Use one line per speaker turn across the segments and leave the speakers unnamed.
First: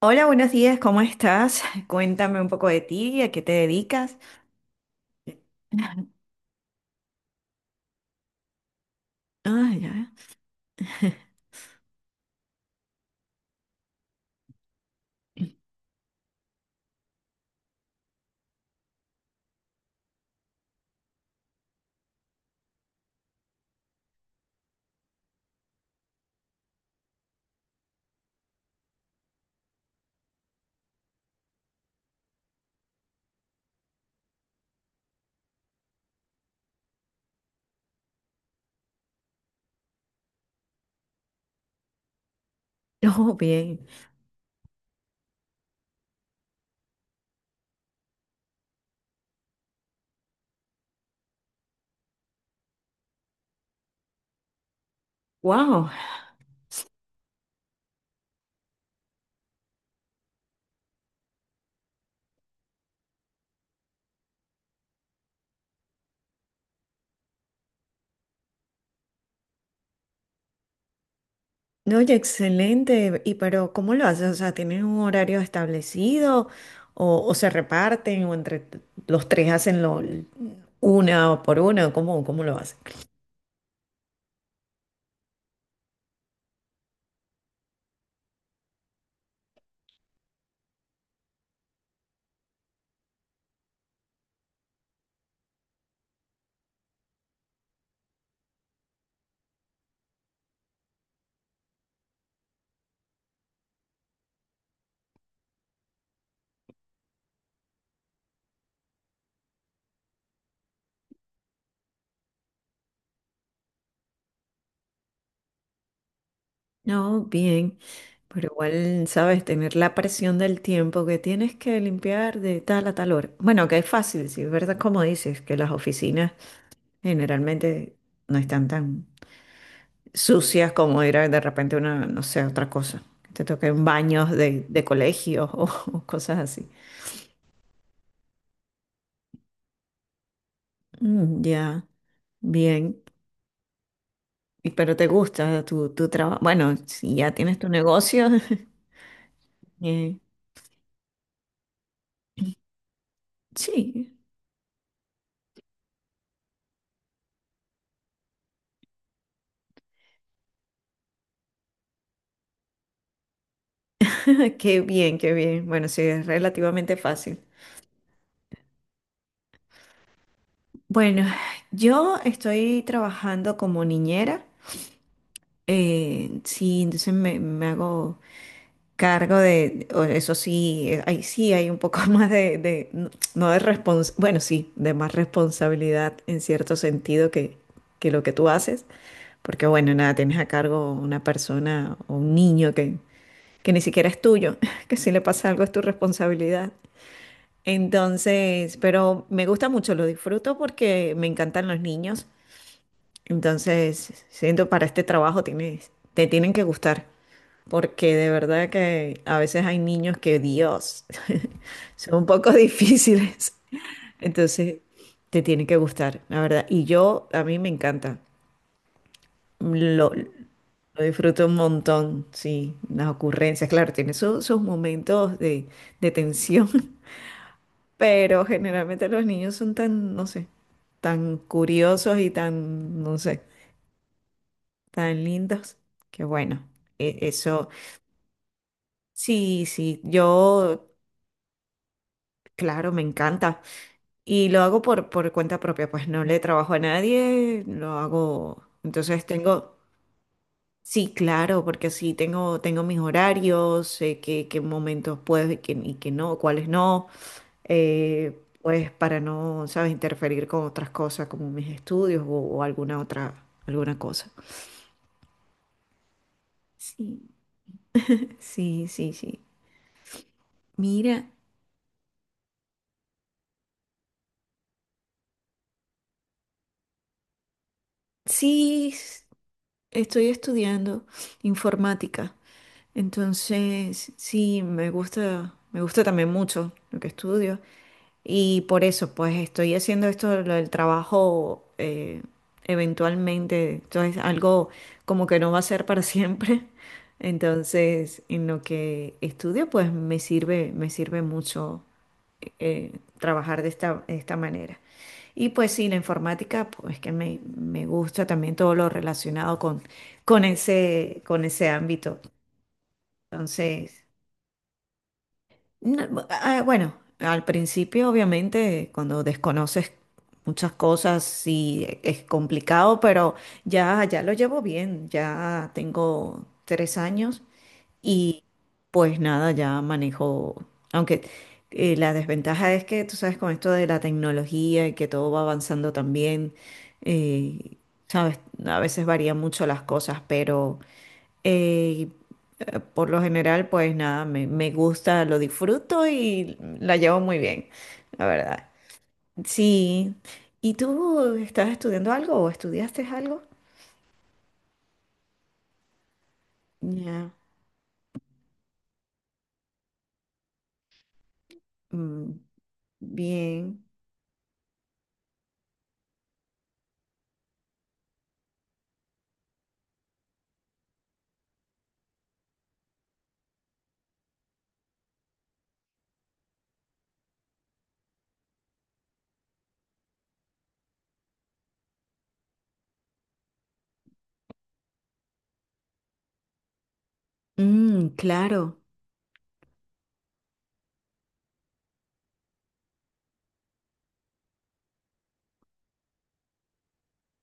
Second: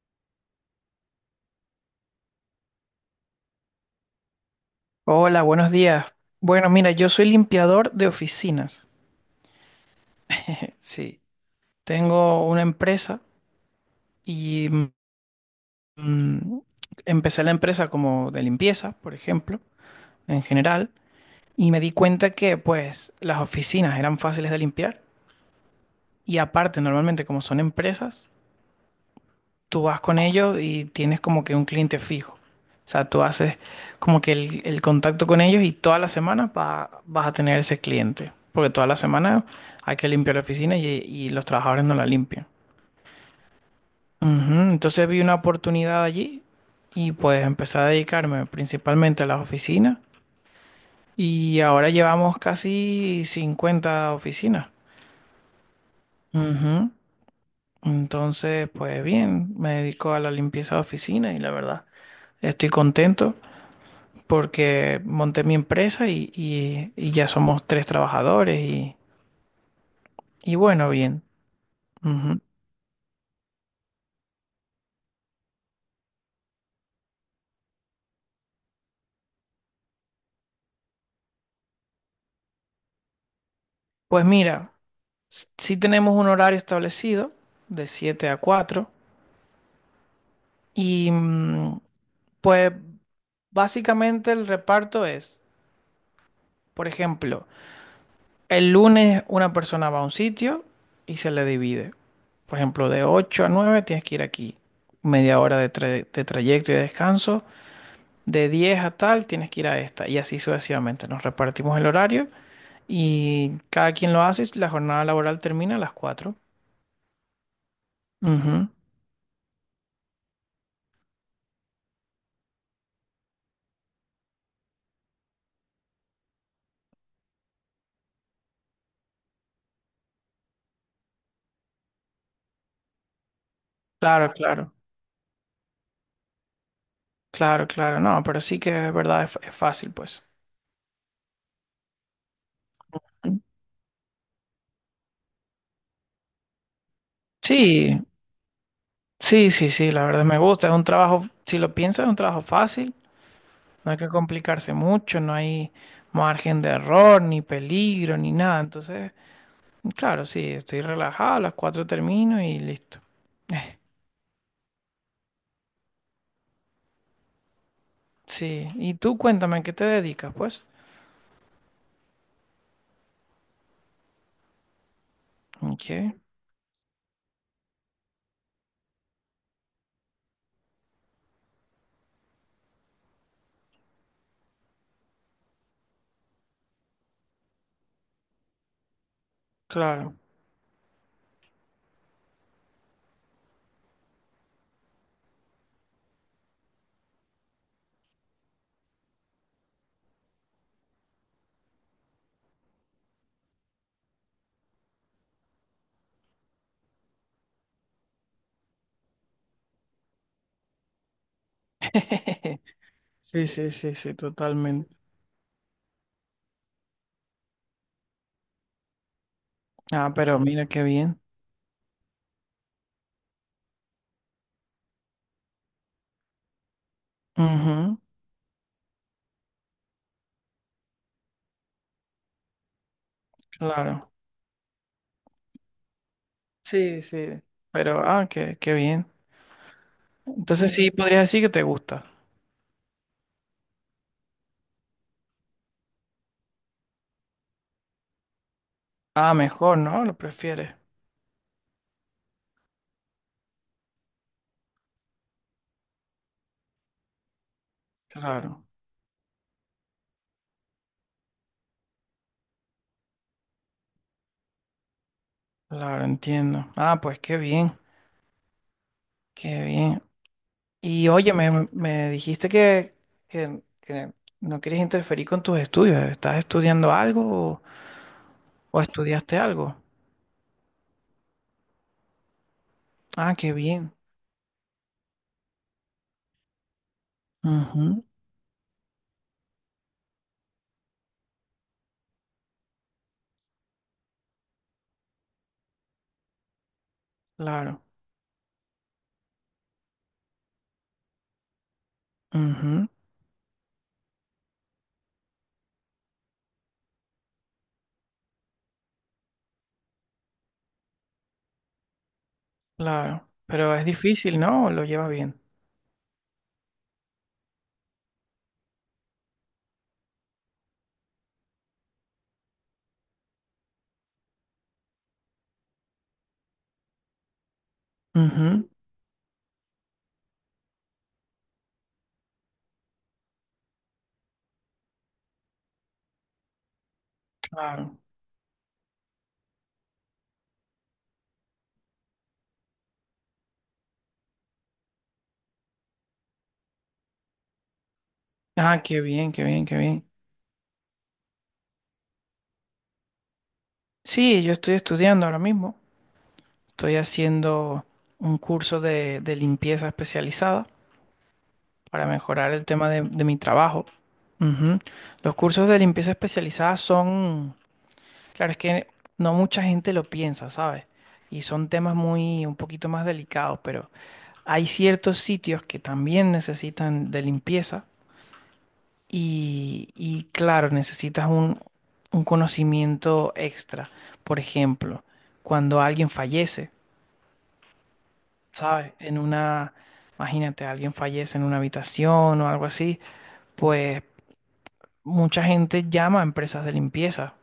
Hola, buenos días, ¿cómo estás? Cuéntame un poco de ti, ¿a qué te dedicas?
Hola, buenos días. Bueno, mira, yo soy limpiador de oficinas.
Ah, ya.
Sí, tengo una empresa y mm, mm, empecé la empresa como de limpieza, por ejemplo, en general, y me di cuenta que pues las oficinas eran fáciles de limpiar y aparte normalmente como son empresas, tú vas con ellos y tienes como que un cliente fijo. O sea, tú haces como que el contacto con ellos y todas las semanas vas a tener ese cliente. Porque todas las semanas hay que limpiar la oficina y los trabajadores no la limpian.
No, bien.
Ujú. Entonces vi una oportunidad allí y pues empecé a dedicarme principalmente a las oficinas. Y ahora llevamos casi 50 oficinas.
Wow.
Ujú. Entonces, pues bien, me dedico a la limpieza de oficina y la verdad estoy contento. Porque monté mi empresa y ya somos tres trabajadores y bueno, bien.
No, oye,
Ujú.
excelente. ¿Y pero cómo lo haces? O sea, ¿tienen un horario establecido o se reparten o los tres hacen lo una por una? ¿Cómo lo hacen?
Pues mira, sí tenemos un horario establecido de 7 a 4 y pues básicamente el reparto es, por ejemplo, el lunes una persona va a un sitio y se le divide. Por ejemplo, de 8 a 9 tienes que ir aquí, media hora de trayecto y de descanso. De 10 a tal, tienes que ir a esta. Y así sucesivamente. Nos repartimos el horario y cada quien lo hace. La jornada laboral termina a las 4.
No, bien. Pero
Ujú.
igual, sabes, tener la presión del tiempo que tienes que limpiar de tal a tal hora. Bueno, que es fácil, sí, ¿verdad? Como dices, que las oficinas generalmente no están tan sucias como era de repente una, no sé, otra cosa. Que te toquen baños
Claro,
de,
claro,
de colegios o, o cosas así.
claro, claro. No, pero sí que es verdad, es fácil, pues.
Mm, ya, bien. Pero te gusta tu trabajo. Bueno, si ya tienes tu
Sí,
negocio,
sí, sí, sí, la
eh,
verdad me gusta. Es un trabajo, si lo piensas, es un trabajo fácil. No hay que
sí,
complicarse mucho, no hay margen de error, ni peligro, ni nada. Entonces, claro, sí, estoy relajado, a las 4 termino y listo.
qué bien, qué bien. Bueno, sí, es relativamente fácil.
Sí, y tú cuéntame, ¿a qué te dedicas, pues?
Bueno, yo estoy trabajando como niñera.
Ok,
Sí, entonces me hago cargo de, o eso sí, ahí sí hay un poco más de- no no de respons, bueno, sí, de más responsabilidad en cierto sentido que lo que tú haces, porque bueno, nada,
claro.
tienes a cargo una persona o un niño que ni siquiera es tuyo, que si le pasa algo es tu responsabilidad. Entonces, pero me gusta mucho, lo disfruto porque me encantan los niños. Entonces, siento para este trabajo te tienen que gustar, porque de verdad que a veces hay niños que, Dios, son un poco
Sí,
difíciles.
sí, sí, sí,
Entonces,
totalmente.
te tiene que gustar, la verdad. Y yo, a mí me encanta.
Ah,
Lo,
pero mira qué
lo
bien.
disfruto un montón, sí. Las ocurrencias, claro, tiene sus momentos de tensión,
Ujú,
pero generalmente los niños son tan, no sé, tan curiosos y tan, no sé,
claro.
tan lindos, que bueno,
Sí, sí.
eso
Pero, ah, qué, qué bien.
sí, sí,
Entonces
yo,
sí podrías decir que te gusta.
claro, me encanta y lo hago por cuenta propia, pues no le trabajo a nadie, lo hago, entonces
Ah,
tengo,
mejor, ¿no? Lo prefieres.
sí, claro, porque así tengo mis horarios, sé qué momentos puedo y qué no, cuáles no,
Claro,
pues para no, sabes, interferir con otras cosas como mis estudios o alguna otra, alguna cosa.
claro, entiendo. Ah, pues
Sí,
qué bien,
sí, sí, sí.
qué bien. Y
Mira,
oye, me dijiste que, que no quieres interferir con tus estudios. ¿Estás estudiando algo o, o
sí,
estudiaste algo?
estoy estudiando informática,
Ah, qué bien.
entonces sí, me gusta también mucho lo que estudio
Ujú,
y por eso pues estoy haciendo esto, lo del trabajo eventualmente, entonces algo como que no va a ser para siempre,
claro,
entonces en lo que estudio pues me sirve mucho
ujú,
eh, trabajar de esta manera. Y pues sí, la informática, pues que me gusta también todo lo relacionado con ese ámbito.
claro. Pero es
Entonces.
difícil, ¿no? ¿O lo llevas bien?
No, ah, bueno, al principio obviamente cuando desconoces muchas cosas sí es complicado, pero ya lo llevo bien, ya tengo tres años y
Ujú.
pues nada, ya manejo, aunque la desventaja es que tú sabes con esto de la tecnología y que todo va avanzando también, eh,
Claro.
sabes, a veces varían mucho las cosas, pero, eh, por lo general, pues nada, me gusta, lo disfruto y la llevo muy bien, la verdad.
Ah, qué bien, qué bien, qué bien.
Sí. ¿Y tú estás estudiando algo o estudiaste algo?
Sí, yo estoy estudiando ahora mismo. Estoy
Ya.
haciendo un curso de limpieza especializada para
Mm,
mejorar el tema de mi
bien.
trabajo. Ujú. Los cursos de limpieza especializada son, claro, es que no mucha gente lo piensa, ¿sabes? Y son temas muy, un poquito más delicados, pero hay ciertos sitios que también necesitan de limpieza. Y claro, necesitas un conocimiento extra. Por ejemplo, cuando alguien fallece,
Mm, claro.
¿sabes? En una, imagínate, alguien fallece en una habitación o algo así, pues mucha gente llama a empresas de limpieza.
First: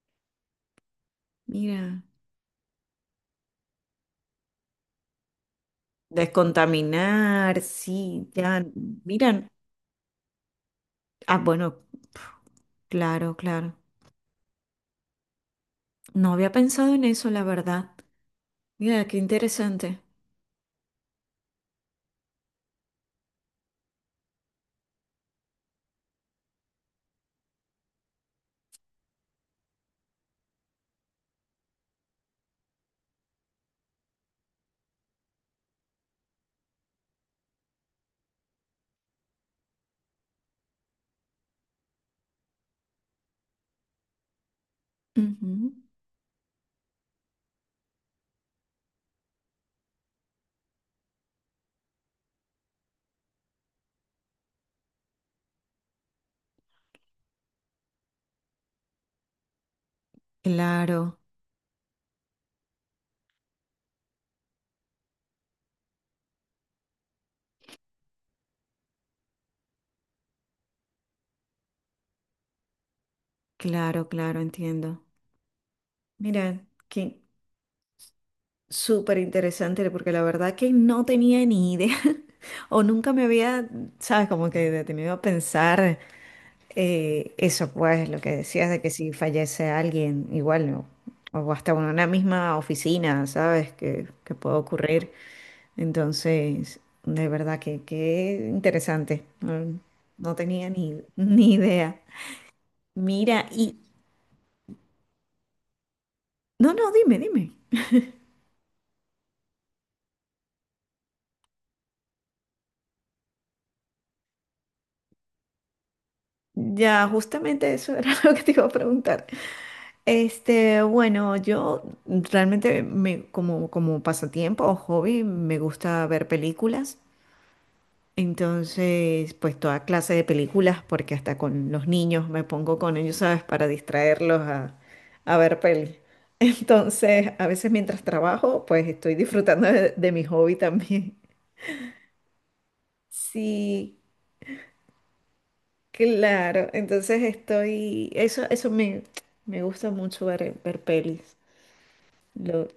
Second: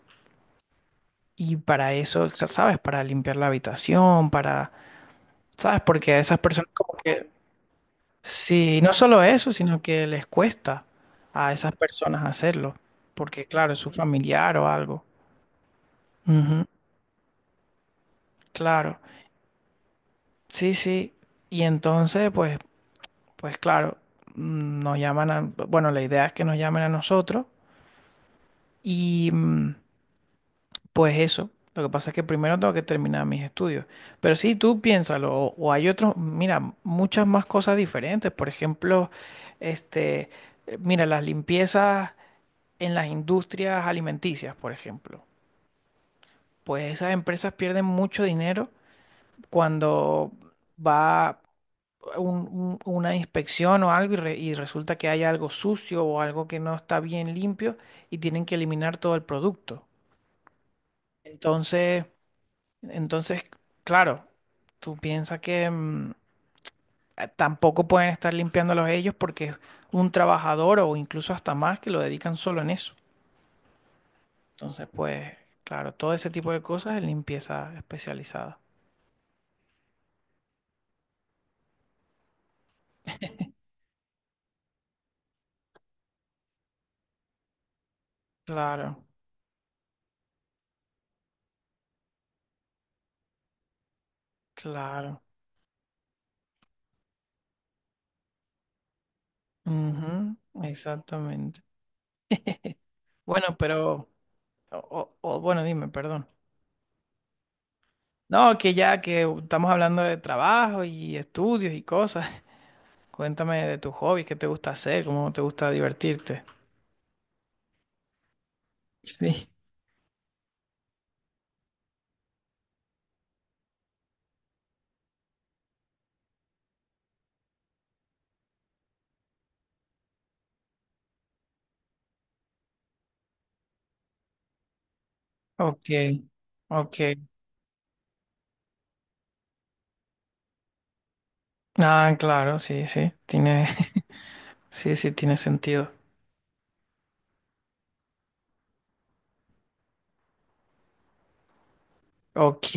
Y para
Mira.
eso, o sea, ¿sabes? Para limpiar la habitación, para, ¿sabes? Porque a esas personas como que,
Descontaminar, sí, ya.
sí, y no solo
Miran.
eso, sino que les cuesta
Ah,
a esas
bueno,
personas hacerlo.
claro,
Porque claro,
claro.
es su familiar o algo.
No había
Ujú.
pensado en eso, la verdad.
Claro,
Mira, qué interesante.
sí, sí. Y entonces, pues, pues claro, nos llaman a, bueno, la idea es que nos llamen a nosotros y pues eso. Lo que pasa es que primero tengo que terminar mis estudios. Pero sí, tú piénsalo, o hay otros, mira, muchas más cosas diferentes. Por ejemplo, este, mira, las limpiezas en las industrias alimenticias, por ejemplo.
Ujú.
Pues esas empresas pierden mucho dinero cuando va una inspección o algo y resulta que hay algo sucio o algo que no está bien limpio y tienen que eliminar todo el producto.
Claro,
Entonces, entonces, claro, tú piensas que tampoco pueden estar limpiándolos ellos porque es un trabajador o incluso hasta más que lo dedican solo en eso.
claro, claro,
Entonces,
entiendo.
pues, claro, todo ese tipo de
Mira,
cosas es limpieza especializada.
súper interesante, porque la verdad que no tenía ni idea o nunca me había, sabes, como que detenido a pensar eso, pues, lo que decías de que
Claro,
si fallece alguien, igual, no, o hasta en una misma oficina, sabes, que puede ocurrir.
claro.
Entonces, de verdad que interesante. No,
Ujú,
no tenía ni, ni
exactamente.
idea. Mira,
Bueno,
y...
pero, bueno, dime, perdón.
No, no, dime, dime.
No, que ya que estamos hablando de trabajo y estudios y cosas. Cuéntame de tus hobbies, qué te gusta hacer, cómo te gusta divertirte.
Ya, justamente eso era lo que te iba a preguntar.
Sí.
Este, bueno, yo realmente como pasatiempo o hobby me gusta ver películas. Entonces, pues toda clase de películas, porque hasta con los niños me pongo con ellos, ¿sabes? Para distraerlos a ver
Ok,
peli.
ok.
Entonces, a veces mientras trabajo, pues estoy disfrutando de mi hobby también.
Ah, claro, sí, sí.
Sí,
Sí, sí, tiene sentido.
claro. Entonces eso me gusta mucho ver pelis. Lo,
Ok.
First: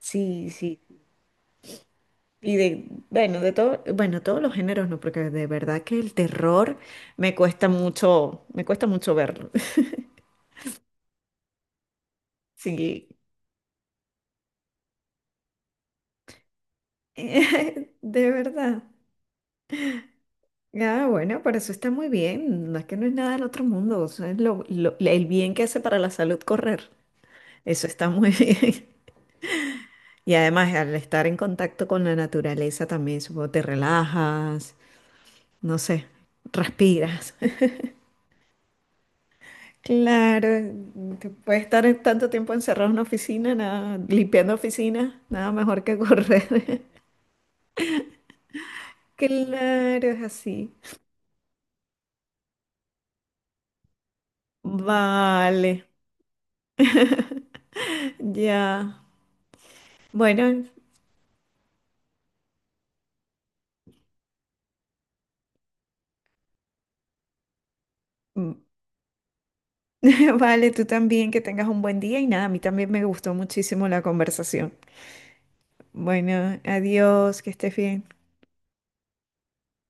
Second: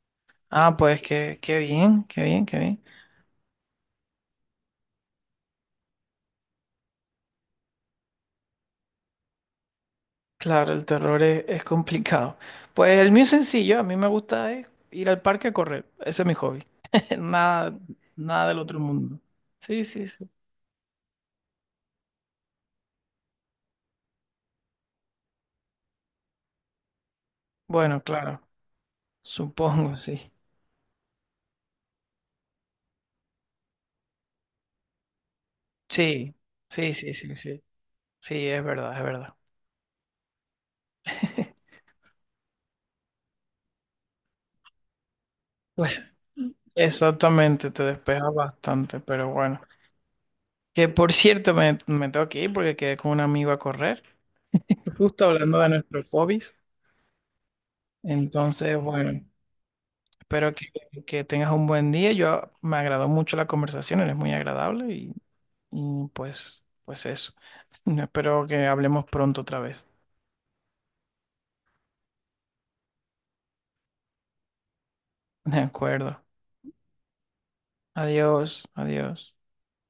sí,
Ah,
sí.
pues qué, qué bien, qué bien,
Y
qué bien.
bueno, bueno, todos los géneros no, porque de verdad que el terror me cuesta mucho verlo.
Claro, el terror es complicado. Pues
Sí,
el mío es sencillo, a mí me gusta es ir al parque a correr. Ese es mi hobby. Nada,
de
nada del otro
verdad.
mundo. Sí, sí, sí.
Ah, bueno, pero eso está muy bien. No es que no es nada del otro mundo. O sea, es el bien que hace para la salud correr. Eso
Bueno,
está muy
claro.
bien.
Supongo, sí.
Y además, al estar en contacto con la naturaleza también, supongo, te relajas, no sé,
Sí, sí, sí,
respiras.
sí, sí. Sí, es verdad, es verdad.
Claro, te puede estar tanto tiempo encerrado en una oficina, nada, limpiando oficinas, nada mejor que
Pues
correr.
exactamente, te despeja bastante, pero bueno.
Claro, es así.
Que por cierto, me tengo que ir porque quedé con un amigo a correr, justo hablando de
Vale,
nuestros hobbies. Entonces,
ya.
bueno, espero
Bueno,
que, tengas un buen día. Yo me agradó mucho la conversación, eres muy agradable y pues eso. Espero
mm,
que hablemos pronto otra vez.
vale, tú también que tengas un buen día y nada, a mí también me gustó muchísimo la conversación.
De acuerdo.
Bueno, adiós, que estés bien.
Adiós, adiós.